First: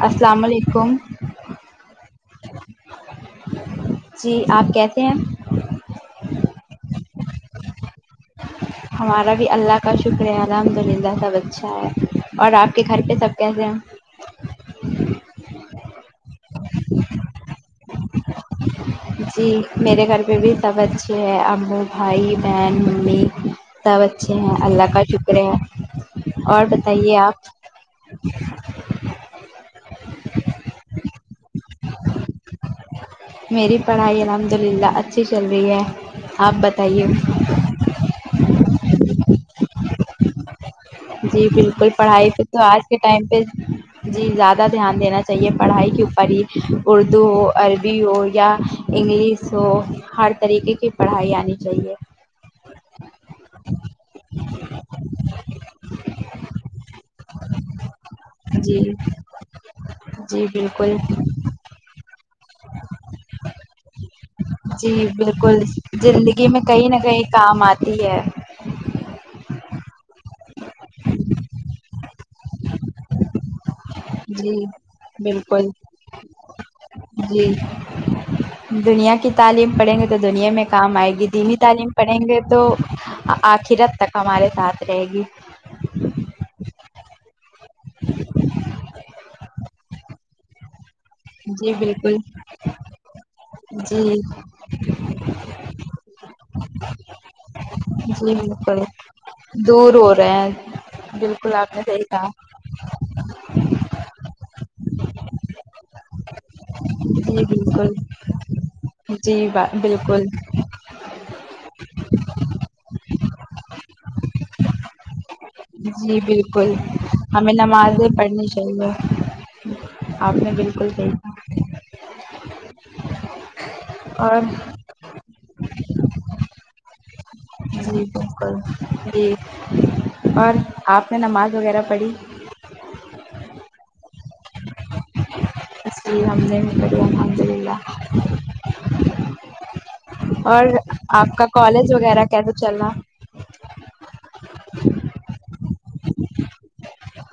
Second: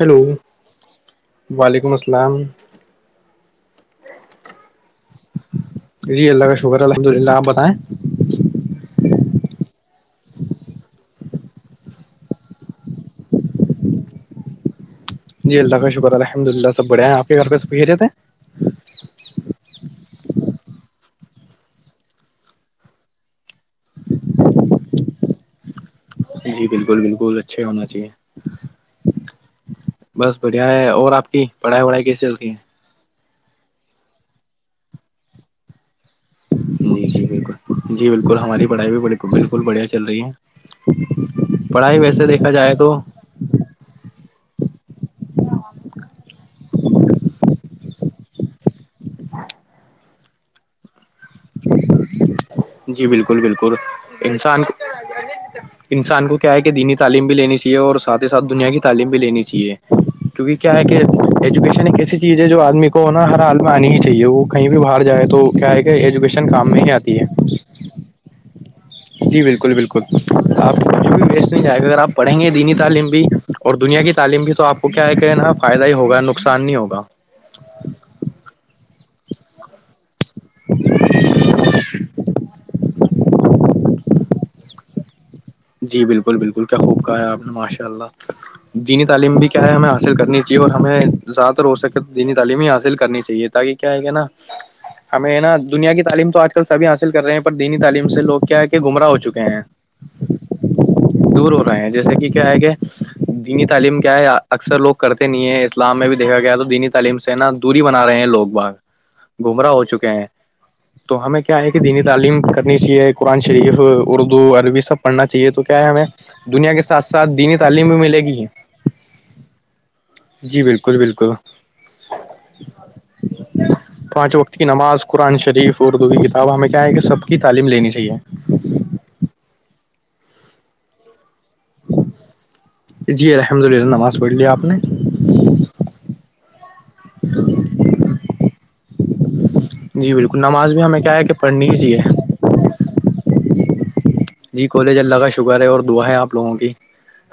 hello السلام علیکم وعلیکم السلام جی آپ کیس ہیں جی اللہ کا شکر الحمد للہ آپ بتائیں ہمارا بھی اللہ کا شکر ہے الحمد للہ سب بچہ ہے اور آپ کے گھر پہ سب کیسے ہیں جی اللہ کا شکر الحمد للہ سب بڑے ہیں آپ کے گھر پہھیریے تھے جی میرے گھر پہ بھی سب اچھے ہیں ابو بھائی بہن ممی سب اچھے ہیں اللہ کا شکر ہے جی اور بالکل بتائیے بالکل آپ اچھے ہونا چاہیے بس بریا ہے اور اپ کی پڑھائی کیسی ہوتی ہیں میری پڑھائی الحمد للہ اچھی چل رہی ہے آپ ہے بتائیے جی جی بالکل جی بالکل ہماری پڑھائی بھی بالکل بالکل بڑھیا چل رہی ہے جی بالکل ویسے پڑھائی سے دیکھا تو جائے آج کے ٹائم پہ جی زیادہ دھیان دینا چاہیے پڑھائی کے اوپر ہی اردو ہو عربی ہو یا انگلش ہو ہر طریقے کی پڑھائی آنی چاہیے جی بالکل بالکل انسان انسان کو کیا ہے کہ دینی تعلیم بھی لینی چاہیے اور ساتھ ہی ساتھ دنیا جی کی تعلیم بھی لینی چاہیے جی کیونکہ کیا ہے بالکل کہ ایجوکشن ایک ایسی چیز ہے جو آدمی کو نا ہر حال میں آنی ہی چاہیے وہ کہیں بھی باہر جی جائے تو بالکل کیا ہے کہ ایجوکیشن کام نہیں آتی ہے تیی ہے جی بالکل بالکل آپ کچھ بھی ویسٹ نہیں جائے گا اگر آپ پڑھیں گے دینی تعلیم بھی اور دنیا کی تعلیم بھی جی تو آپ کو کیا ہے کہ ہے نا بالکل فائدہ ہی ہوگا نقصان نہیں ہوگا جی دنیا کی تعلیم پڑھیں گے تو دنیا میں کام آئے گی دینی تعلیم پڑھیں گے تو آخرت تک ہمارے ساتھ رہے گی جی بالکل بالکل کیا خوب کہا ہے آپ نے ماشاء اللہ دینی تعلیم بھی کیا ہے ہمیں حاصل کرنی جی اور ہمیں زیادہ تر جی ہو سکے بالکل دینی تعلیم ہی حاصل کرنی چاہیے تاکہ کیا ہے کیا جی نا ہمیں نا دنیا کی تعلیم تو آج کل سبھی حاصل کر رہے ہیں پر دینی تعلیم سے جی لوگ کیا ہے کہ بالکل گمراہ ہو چکے ہیں دور ہو رہے ہیں دور بالکل ہو آپ نے رہے ہیں صحیح جیسے کہا کہ کیا ہے کہ دینی تعلیم کیا ہے اکثر لوگ کرتے نہیں ہیں اسلام میں بھی دیکھا گیا تو دینی تعلیم سے جی نا دوری بالکل بنا رہے ہیں لوگ باگ جی گمراہ ہو چکے بالکل ہیں تو ہمیں کیا ہے کہ دینی تعلیم کرنی چاہیے قرآن شریف اردو عربی سب پڑھنا چ یہ تو کیا ہے ہمیں جی بالکل دنیا کے ساتھ ساتھ ہمیں دینی تعلیم بھی نمازیں ملے گی پڑھنی چاہیے آپ نے جی بالکل بالکل صحیح بالکل کہا پانچ اور وقت کی نماز قرآن شریف اردو کی کتاب ہمیں کیا ہے کہ سب کی تعلیم لینی جی بالکل چاہیے جی اور آپ نے نماز وغیرہ پڑھی جی الحمد للہ نماز پڑھ لیا آپ نے رحمد الحمد للہ جی بالکل اور نماز بھی ہمیں کیا ہے کہ آپ کا پڑھنی ہی کالج چاہیے وغیرہ کیسے چل رہا جی کولج اللہ کا شکر ہے اور دعا ہے آپ لوگوں کی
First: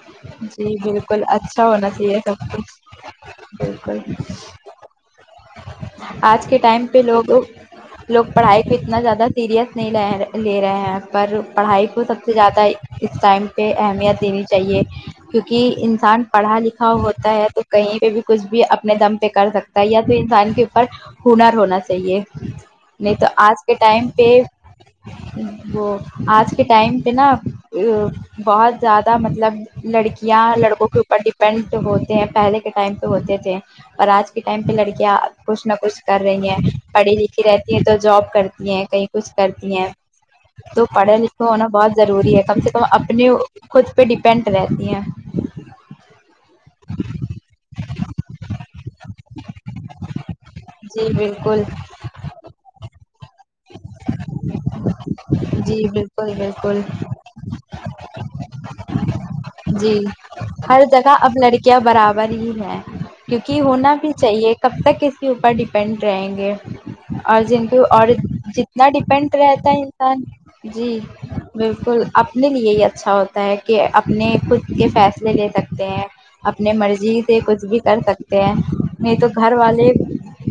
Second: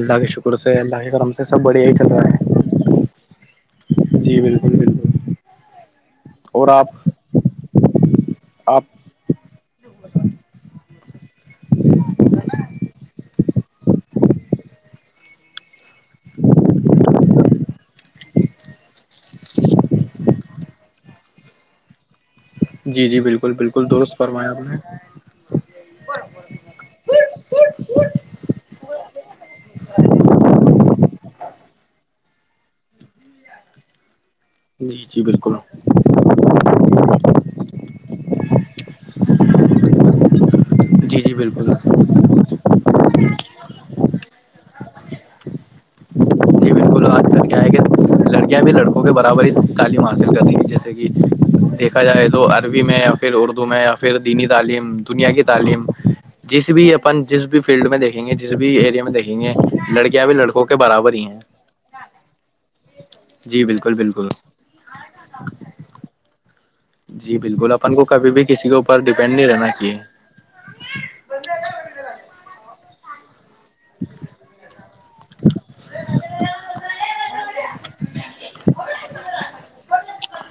اللہ کے شکر جی سے اللہ کے بالکل کرم سے سب بڑھیا ہی چل رہا ہے بالکئی جی بالکل بالکل آج کے اور ٹائم آپ پہ لوگ لوگ پڑھائی پ آپ اتنا زیادہ سیریس نہیں لے لے رہے ہیں پر پڑھائی کو سب سے زیادہ اس ٹائم پہ اہمیت دینی چاہیے کیونکہ انسان پڑھا لکھا ہوتا ہے تو کہیں پ بھی کچھ بھی اپنے دم پہ کر سکتا ہے یا توھر انسان کے اوپر ہنر ہونا چاہیے جی نہیں جی تو بالکل آج کے بالکل ٹائم درست پہ فرمایا آپ نے وہ آج کے ٹائم پہ نا بہت زیادہ مطلب لڑکیاں لڑکوں کے اوپر ڈیپینڈ ہوتے ہیں پہلے کے ٹائم پہ ہوتے تھے اور آج کے ٹائم پہ جی لڑکیاں جی بالکل کچھ نہ کچھ کر رہی ہیں پڑھی لکھی رہتی ہیں تو جاب کرتی ہیں کہیں کچھ کرتی ہیں تو پڑھے جی جی لکھے ہونا بالکل بہت ضروری ہے کم سے کم اپنے خود پہ ڈیپینڈ رہتی ہیں بالک آج ت کہ لڑکیاں بھی لڑکوں کے برابر ہی تعلیم حاصل کرتی ہیں جیسے کہ جی بالکل دیکھ دیکھا جائے تو عربی میں یا پھر اردو میں یا پھر دینی تعلیم دنیا کی جی تعلیم بالکل جس بالکل بھی اپن جس بھی فیلڈ میں دیکھیں گے جس بھی ایرے میں دیکھیں گے لڑکیاں بھی لڑکوں کے برابر ہی ہیں کیا برابر ہی ہے کیونکہ جی بالکل ہونا بھی بالکل چاہیے کب تک ک کے اوپر ڈیپینڈ رہیں گے جی اور جن بالکل کی اپن ع کو کبھی بھی کسی کے جتنا اوپر ڈیپینڈ نہیں رہنا رہتا ہے چاہیے انسان جی بالکل اپنے لیے ہی اچھا ہوتا کہ اپنے خود کے فیصلے لے سکتے ہیں اپنے مرضی سے کچھ بھی کر سکتے ہیں نہیں تو گھر والے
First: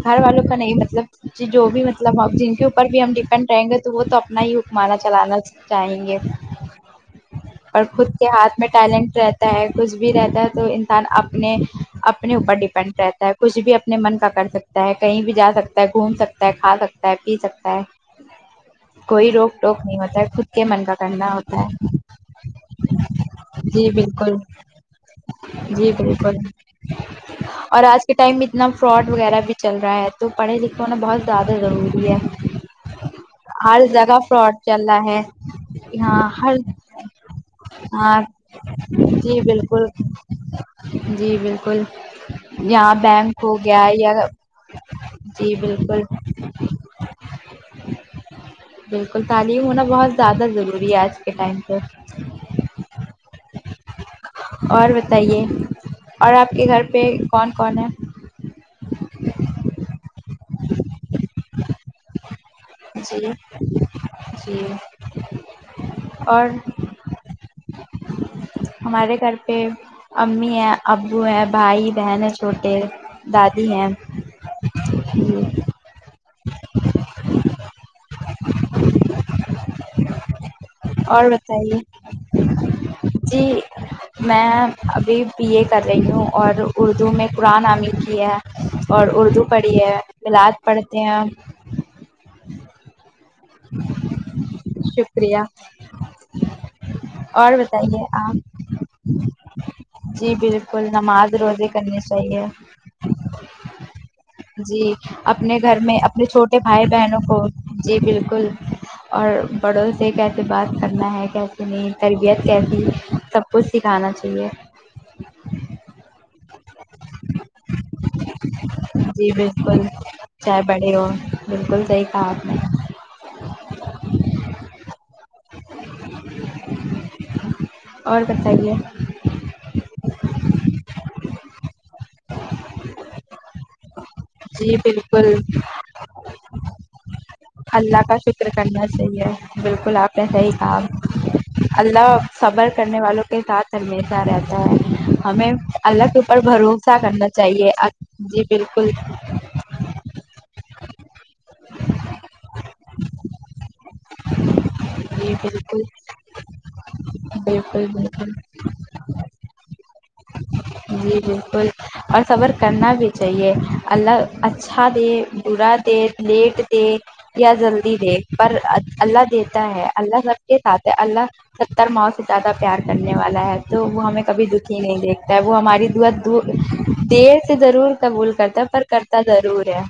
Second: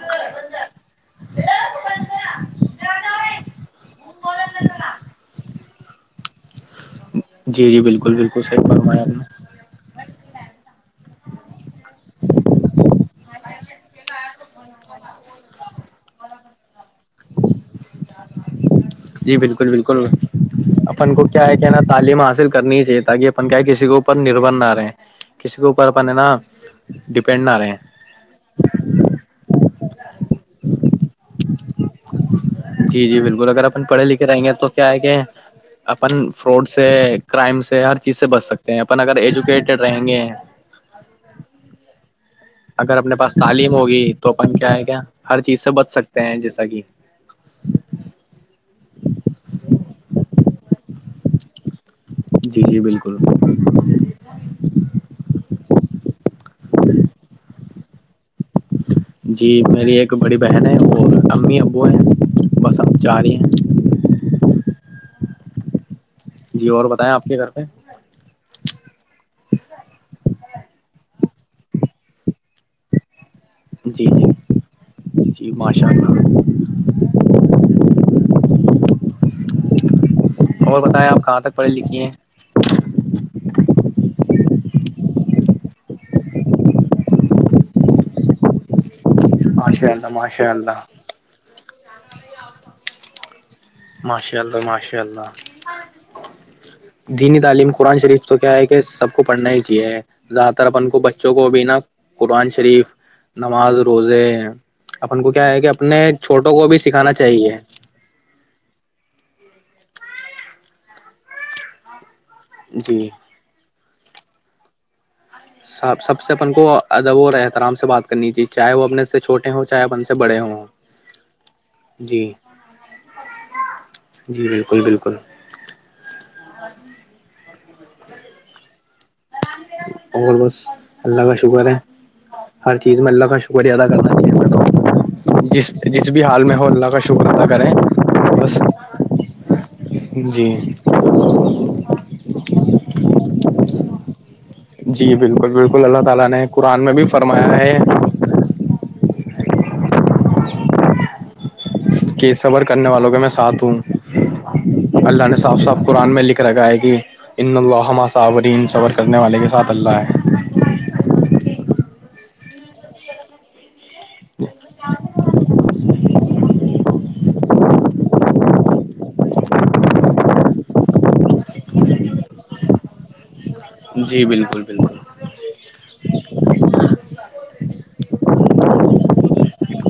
گھر والوں کا نہیں مطلب جو بھی مطلب جن کے اوپر بھی ہم ڈیپینڈ رہیں گے تو وہ تو ن ہی حکمانہ چلانا چاہیں گے جی جی اور خود بالکل کے بالکل ہاتھ صحیح میں فرمایا آپ ٹیلنٹ نے رہتا ہے کچھ بھی رہتا ہے تو انسان اپنے اپنے اوپر ڈیپینڈ رہتا ہے کچھ بھی اپنے من کا کر سکتا سکتا ہے کہیں بھی جا سکتا ہے گھوم سکتا ہے کھا سکتا ہے پی سکتا ہے کوئی جی روک بالکل ٹوک نہیں بالکل ہوتا ہے خود کے من کا اپن کو کرنا کیا ہے ہوتا کیا نا تعلیم حاصل کرنی ہی چاہیے تاکہ کیا کسی جی کے اوپر بالکل نربر نہ رہے کسی کے اوپر جی اپن ہے نا بالکل ڈپینڈ نہ رہے اور آج کے ٹائم اتنا فراڈ وغیرہ بھی چل رہا ہے تو پڑھے لکھ کے ہونا بہت زیادہ ضروری ہے جی جی بالکل اگر ہر اپن پڑھے جگہ لکھے رہیں گے فراڈ تو کیا چل ہے رہا کہ ہاں اپن ہر فراڈ سے کرائم سے ہر چیز ہاں سے بچ سکتے ہیں اپن اگر جی ایجوکیٹڈ بالکل رہیں گے جی بالکل یہاں اگر اپنے پاس بینک ہو تعلیم گیا ہوگی یا تو اپن کیا ہے کیا ہر جی چیز سے بچ بالکل سکتے ہیں جیسا کہ بالکل تعلیم ہونا بہت زیادہ ضروری ہے آج کے ٹائم پہ جی جی بالکل اور بتائیے اور آپ کے گھر پہ کون کون ہے جی میری ایک بڑی بہن ہے اور امی ا جی جی جی اور بتائیں آپ کے گھر پہ ہمارے گھر پہ امی ہیں ابو ہیں بھائی بہن ہیں چھوٹے دادی ہیں جی جی جی ماشاء اللہ بتائیں آپ اور کہاں تک پڑھے بتائیے لکھی [unintelligible] جی میں ابھی بی اے کر رہی ہوں اور اردو میں قرآن عامد کی ہے اور اردو پڑھی ہے ملاد پڑھتے ہیں جان نہیں آتا ماشاء اللہ ماشاء شکریہ اللہ دینی اور تعلیم قرآن بتائیے شریف تو کیا آپ ہے کہ سب کو پڑھنا ہی چاہیے ہے جی زیادہ تر بالکل اپن کو بچوں نماز کو روزے بھیناا کرنے چاہیے نماز روزے جی اپن کو کیا اپنے ہے کہ گھر میں اپنے چھوٹوں چھوٹے کو بھی بھائی سکھانا بہنوں کو چاہیے جی بالکل اور بڑوں سے کیسے بات کرنا ہے کیسے نہیں تربیت کیسی جی سب کچھ سکھانا چاہیے سب سب سے اپن کو ادب اور احترام سے بات کرنی چاہ چاہے وہ اپنے سے جی چھوٹے ہوں چاہے بالکل اپن سے بڑے چاہے ہوں ہو بالکل صحیح جی کہا آپ نے جی بالکل بالکل اور کتائی کی مگل بس اللہ کا شکر ہے ہر چیز میں اللہ کا شکریہ ادا کرنا جی بالکل چاہی جس جس بھی حال میں ہو اللہ کا شکر ادا کریں فکر بس کرنا چاہیے بالکل آپ نےسح ہی جی کام اللہ صبر کرنے والوں کے ساتھ المی رہتا جی ہے ہمیں بالکل بالکل اللہ کے تعالی اوپر نے قرآن میں بھروسہ بھی کرنا فرمایا چاہیے ہے جی بالکل کی صبر کرنے والوں کے میں ساتھ ہوں اللہ جی نے صاف صاف بالکل قرآن میں لکھ رکھا ہے کہ بالکل بالکل صبرکرنے والے کے ساتھ اللہ ہے جی بالکل اور خبر کرنا بھی چاہیے اللہ اچھا دے برا دے لیٹ دے یا جلدی دے پر اللہ دیتا ہے اللہ سب کے ساتھ ہے اللہ ستر ماؤ سے زیادہ پیار کرنے والا ہے تو وہ ہمیں جی کبھی بالکل دکھی بالکل نہیں دیکھتا ہے وہ ہماری دعا دور دیر سے ضرور قبول کرتا ہے پر کرتا ضرور ہے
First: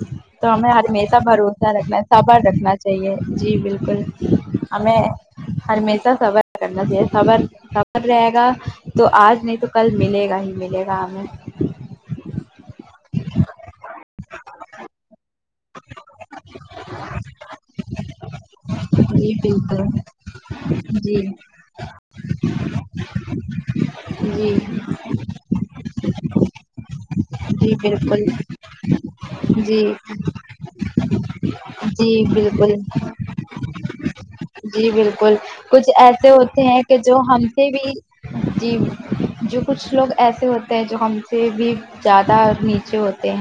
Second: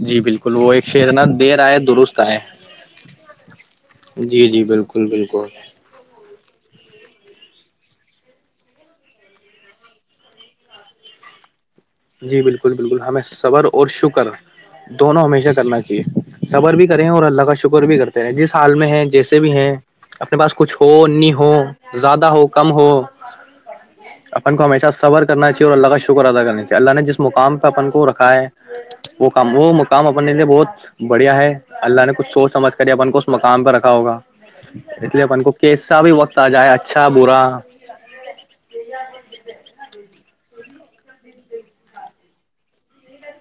جی تو بالکل ہمیں وہ ایک شعر ہمیشہ نا دیر بھروسہ آئے رکھنا ہے درست آئے صبر رکھنا چاہیے جی بالکل جی جی ہمیں بالکل بالکل ہمیشہ صبر کرنا چاہے صبر خبر رہے گا تو آج نہیں تو کل ملے گا ہی ملے گا ہمیں جی بالکل بالکل ہمیں صبر اور شکر دونوں ہمیشہ کرنا چاہیےصبر بھی کریں ہیں اور اللہ کا شکر بھی کرتے ہیں جس حال میں ہے جی جیسے بھی ہیں بالکل اپنے پاس کچھ ہو جی نہیں ہو زیادہ ہو کم ہو جی اپن کو ہمیشہ صبر کرنا چاہیے اور اللہ کا شکر ادا کرنا چاہیے اللہ نے جس مقام پہ جی اپن کو بالکل رکھا ہے وہ کام وہ جی مقام اپ اپنے لیے بہت بڑھیا ہے اللہ نے جی کچھ سوچ سمجھ بالکل کر اپن کو اس مقام پہ رکھا ہوگا جی اس لیے بالکل اپن کو کچھ کیسا بھی ایسے وقت آ ہوتے جائے ہیں کہ اچھا جو برا ہم سے جی جو کچھ لوگ ایسے ہوتے ہیں جو ہم سے بھی زیادہ نیچے ہوتے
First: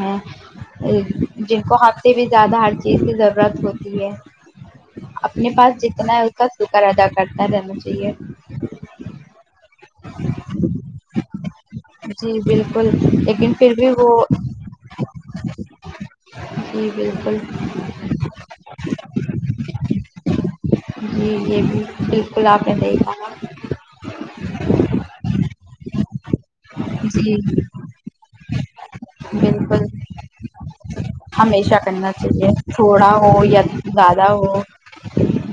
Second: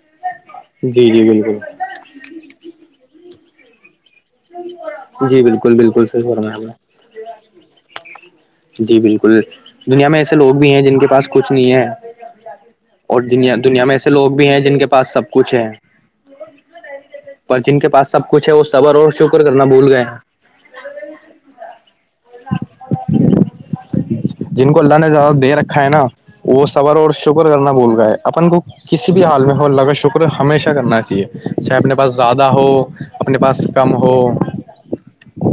جی جی جن کو ہفتے میں بالکل زیادہ ہر چیز کی ضرورت ہوتی ہے جی اپنے بالکل پاس بالکل جتنا ہے صحیح اس کا فرمایا آپ شکر نے ادا کرتا رہنا چاہیے جی بالکل دنیا میں ایسے لوگ بھی ہیں جن کے پاس کچھ نہیں ہے جی بالکل اور لیکن دنیا پھر دنیا بھی میں ایسے وہ لوگ بھی ہیں جن کے پاس سب کچھ ہے جی بالکل پر جن کے پاس سب کچھ ہے وہ صبر اور شکر کرنا بھول گئے ہیں جی جی بھی بالکل آپ نے دیکھا ہے جن کو اللہ نے زیادہ دے رکھا ہے نا وہ صبر اور جی شکر کرنا بھول گئے اپن کو کسی بھی حال میں ہو بالکل الله کا شکر ہمیشہ کرنا چاہیے ہمیشہ چاہے اپنے کرنا پاس زیادہ چاہیے ہو تھوڑا اپنے ہو یا پاس کم ہو زیادہ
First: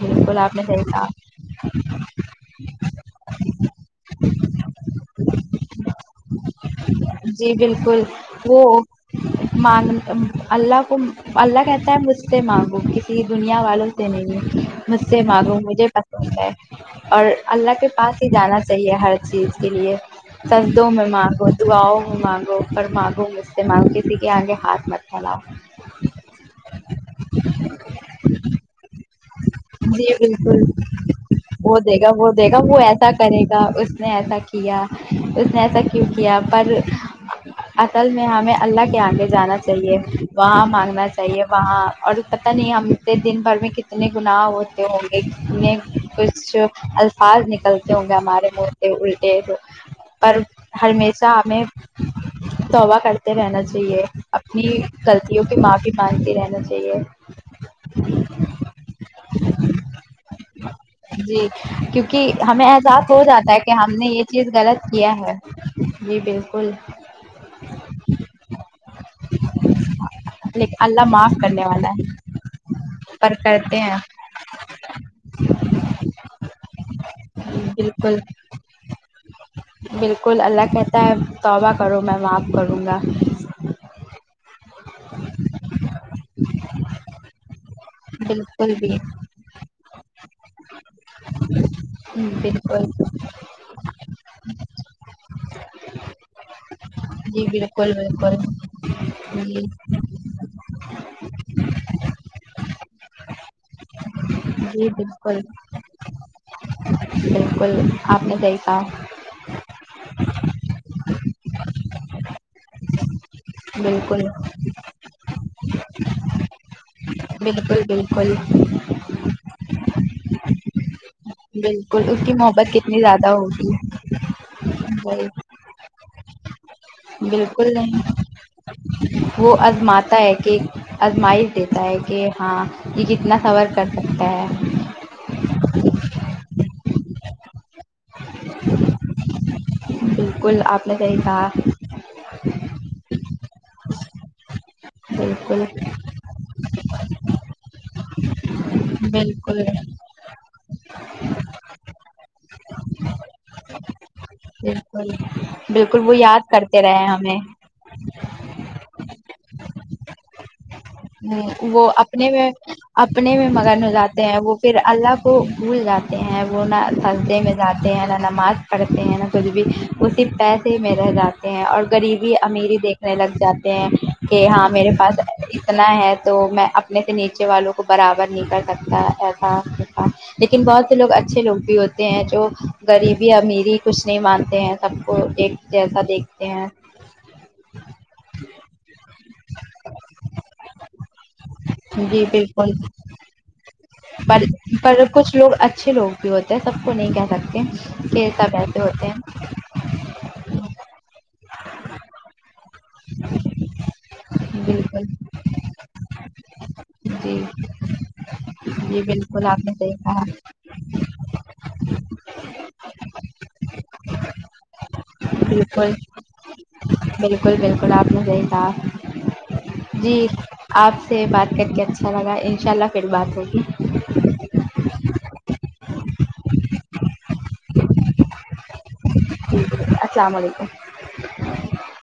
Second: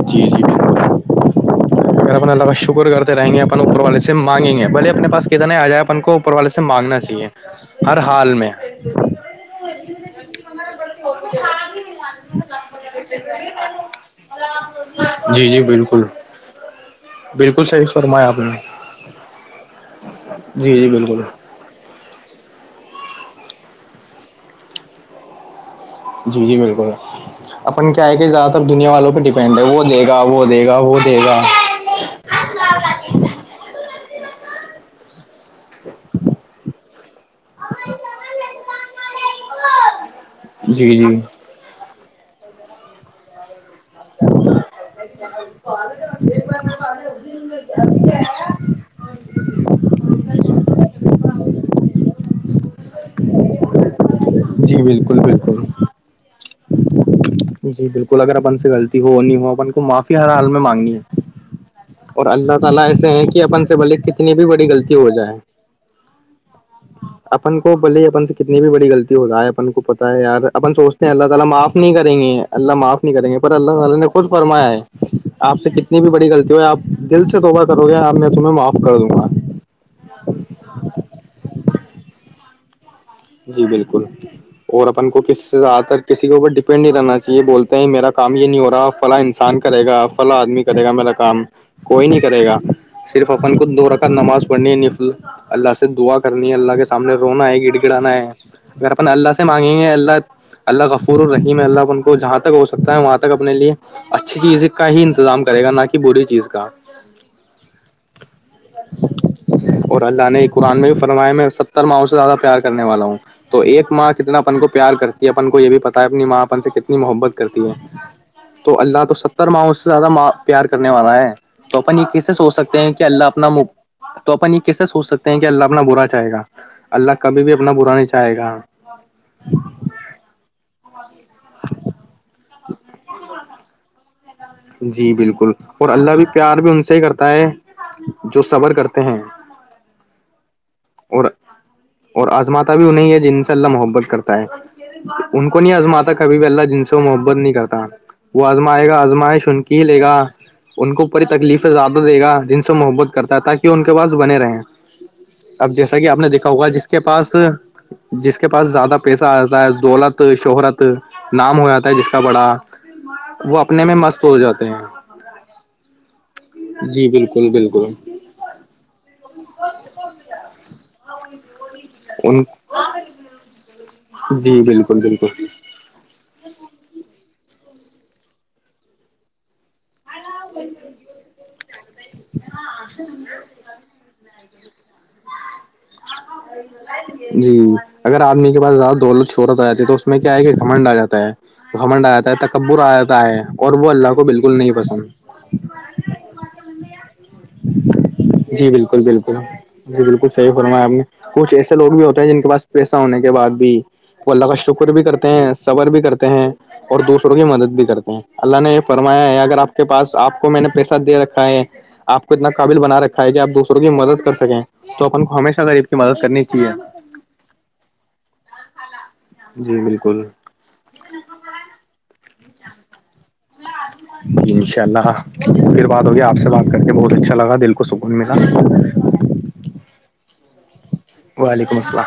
جی جی [unintelligible] اگر اپ اللہ کا شکر کرتے رہیں گے اپن اوپر والے سے مانگیں گے بھلے اپنے پاس کتنے آ جائے اپن کو اوپر والے سے مانگنا چاہیے جی ہر بالکل حال میں وہ مانگ اللہ کو اللہ کہتا ہے مجھ سے مانگو کسی دنیا والوں سے نہیں مجھ سے ما جی نگو جی مجھے بالکل پسند ہے اور بالکل اللہ صحیح کے پاس فرمایا ہی آپ نے جانا چاہیے ہر چیز کے لیے جی تردوں جی میں بالکل ماںگو دعاؤں میں مانگو اور مانگو استعمال کسی کے آگے ہاتھ مت [unintelligible] جی جی بالکل اپن کیا ہے کہ زیادہ تر دنیا والوں پہ ڈیپینڈ ہے وہ دے جی گا وہ بالکل دے گا وہ دے گا وہ دے گا وہ دے گا وہ ایسا کرے گا اس نے ایسا کیا کیا اس نے ایسا کیوں کیا پر اصل میں ہمیں اللہ کے آگے جانا چاہیے وہاں جی مانگنا جی چاہیے وہاں اور پتا نہیں ہم دن بھر میں کتنے اتنے گناہ ہوتے ہوں گے اتنے کچھ الفاظ نکلتے ہوں گے ہمارے منہ سے پر ہمیشہ ہمیں توبا کرتے رہنا چاہیے اپنی جی بالکل غلطیوں کی بالکل ماں پی مانتی رہنا چاہیے جی بالکل اگر اپن سے غلطی ہو نہیں ہون کو معافی ہر حال میں مانگنی ہے جی اور کیونکہ اللہ ہمیں تعالی احساس ایسے ہو ہیں جاتا ہے اپن کہ سے ہم بھلے نے یہ کتنی بھی چیز بڑی غلط غلطی ہو کیا جائے ہے جی بالکل اپن کو بلے ہی اپن سے کتنی بھی بڑی غلط ہو رہا ہے اپن کو پتتا ہے یار اپن لیکن سوچتے ہیں اللہ تعالی کرنے معاف والا نہیں ہے کریں گے اللہ معاف نہیں کریں گے پر کرتے اللہ ہیں تعالی نے خھ فرما ہے آپ سے کتنی بھی بڑی غلطی ہو آپ دل سے توبہ کرو گیا اب بالکل میں تمہیں معاف کر دوں گا بالکل اللہ کہتا ہے توبہ کرو میں معاف کروں گا جی بالکل اور اپن کو کسی سے زیادہ تر کسی کے اوپر ڈیپینڈ نہیں رہنا چاہیے بولتے ہیں میرا کام یہ نہیں ہو بالکل رہا بھی فلا انسان کرے گا فلا آدمی کرے گا میرا کام کوئی نہیں کرے گا بالکل صرف اپن کو دو رکھا نماز پڑنی ہے نفل اللہ سے دعا کرنی ہے اللہ کے سامنے جی رونا ہے گ بالکل بالکل اگر اپن اللہ سے جی مانگیں گے اللہ اللہ گفور اور رحیم اللہن کو جہاں تک ہو سکتا ہے وہاں تک اپنے لیے اچھی چیز کا جی ہی بالکل انتظام کرے گا نہ کہ بری چیز کا بالکل آپ نے دیکھا اور اللہ نے قرآن میں بھی فرمایا میں ستر ماؤں سے زیادہ پیار کرنے والا ہوں تو ایک ماں بالکل کتنا اپن کو پیار کرتی ہے اپن کو یہ بھی پتا ہے اپنی ماں اپن سے کتنی محبت کرتی ہے بکل بالکل تو اللہ تو ستر ما سے زیادہ ماں پیار کرنے والا ہے تو اپن بالکل ایکی اس کی سے سوچ محبت سکتے ہیں کتنی کہ اللہ زیادہ اپنا ہوگی تو اپن یہ کیسے سوچ وہی سکتے ہیں کہ اللہ اپنا برا چاہے گا اللہ کے بالکل نہیں جائے گا وہ عزم آتا ہے کہ آزمائش دیتا ہے کہ ہاں یہ کتنا سور کر سکتا ہے جی بالکل اور اللہ بھی پیار بھی ان سے کرتا ہے جو صبر کرتے ہیں بالکل آپ نے صحی اور کہا اور آزماتا بھی انہیں ہے جن سے اللہ محبت کرتا ہے ان کو بالکل نہیں آزماتا کبھی بھی اللہ جن سے محبت نہیں کرتا وہ آزمائے گا آزمائے بالکل سنک ہی لے گا ان کو پی تکلیفیں زیادہ دے گا جن سے محبت کرتا ہے تاکہ وہ ان کے پاس بنے رہے ہیں بالکل اب جیسا کہ وہ آپ نے دیکھا یاد ہوا کرتے جس کے رہے پاس ہمیں جس کے پاس زیادہ پیسہ آتا ہے دولت شہرت ہم، نام ہو جاتا وہ ہے جس کا اپنے میں بڑا اپنے وہ مگن اپنے میں مست ہو وہ جاتے پھر ہیں اللہ کو گول جات ہیں وہ نہ جی سسدے بالکل میں بالکل جاتے ہیں نہ نماز پڑھتے ہیں نہ کچھ بھی اسی پیسے میں رہ جاتے اور غریبی ان امری دیکھنے لگ جاتے ہیں کہ جی ہاں میرے بالکل پاس بالکل اتنا ہے تو میں اپنے سے نیچے والوں کو برابر نہیں کر سکتا ای تھا لیکن بہت لوگ اچھے لوگ بھی ہوتے ہیں جو غریبی امیری کچھ نہیں مانتے ہیں سب کو ایک جیسا دیکھتے ہیں جی اگر آدمی کے پاس زیادہ دولت شہورت آ جاتی ہے تو اس میں کیا ہے کہ گھمنڈ آ جاتا ہے گھمنڈ آ جی جا ہے بالکل تکبر آ جاتا ہے اور وہ اللہ کو پر بالکل نہیں پر پسند کچھ لوگ اچھے لوگ بھی ہوتے سب کو نہیں کہہ سکتے پ سب جی ایسے بالکل ہوتے بالکل ہیں جی بالکل صحیح فرمایا آپ نے کچھ ایسے لوگ بھی ہوتے ہیں جن کے پاس پیسہ ہونے کے بعد بھی وہ اللہ کا شکر بھی بالکل کرتے ہیں صبر بھی کرتے ہیں اور دوسروں کی جی مدد بھی کرتے ہیں اللہ نے یہ جی فرمایا ہے بالکل اگر نے آپ کے صحیح پاس کہا آپ کو میں نے پیسہ دے رکھا ہے آپ کو اتنا قابل بنا رکھا ہے کہ آپ دوسروں کی مدد کر سکیں تو اپ بالکل کرنی چاہیے بالکل بالکل آپ نے صی صاب جی آپ سے بات کر کے اچھا لگا ان شاء اللہ پھر بات ہوگی [unintelligible] جی انشاء اللہ پھر بات ہوگیا آپ سے بات کر کے بہت اچھا لگا دل کو سکون ملا [inaudible] وعلیکم السلام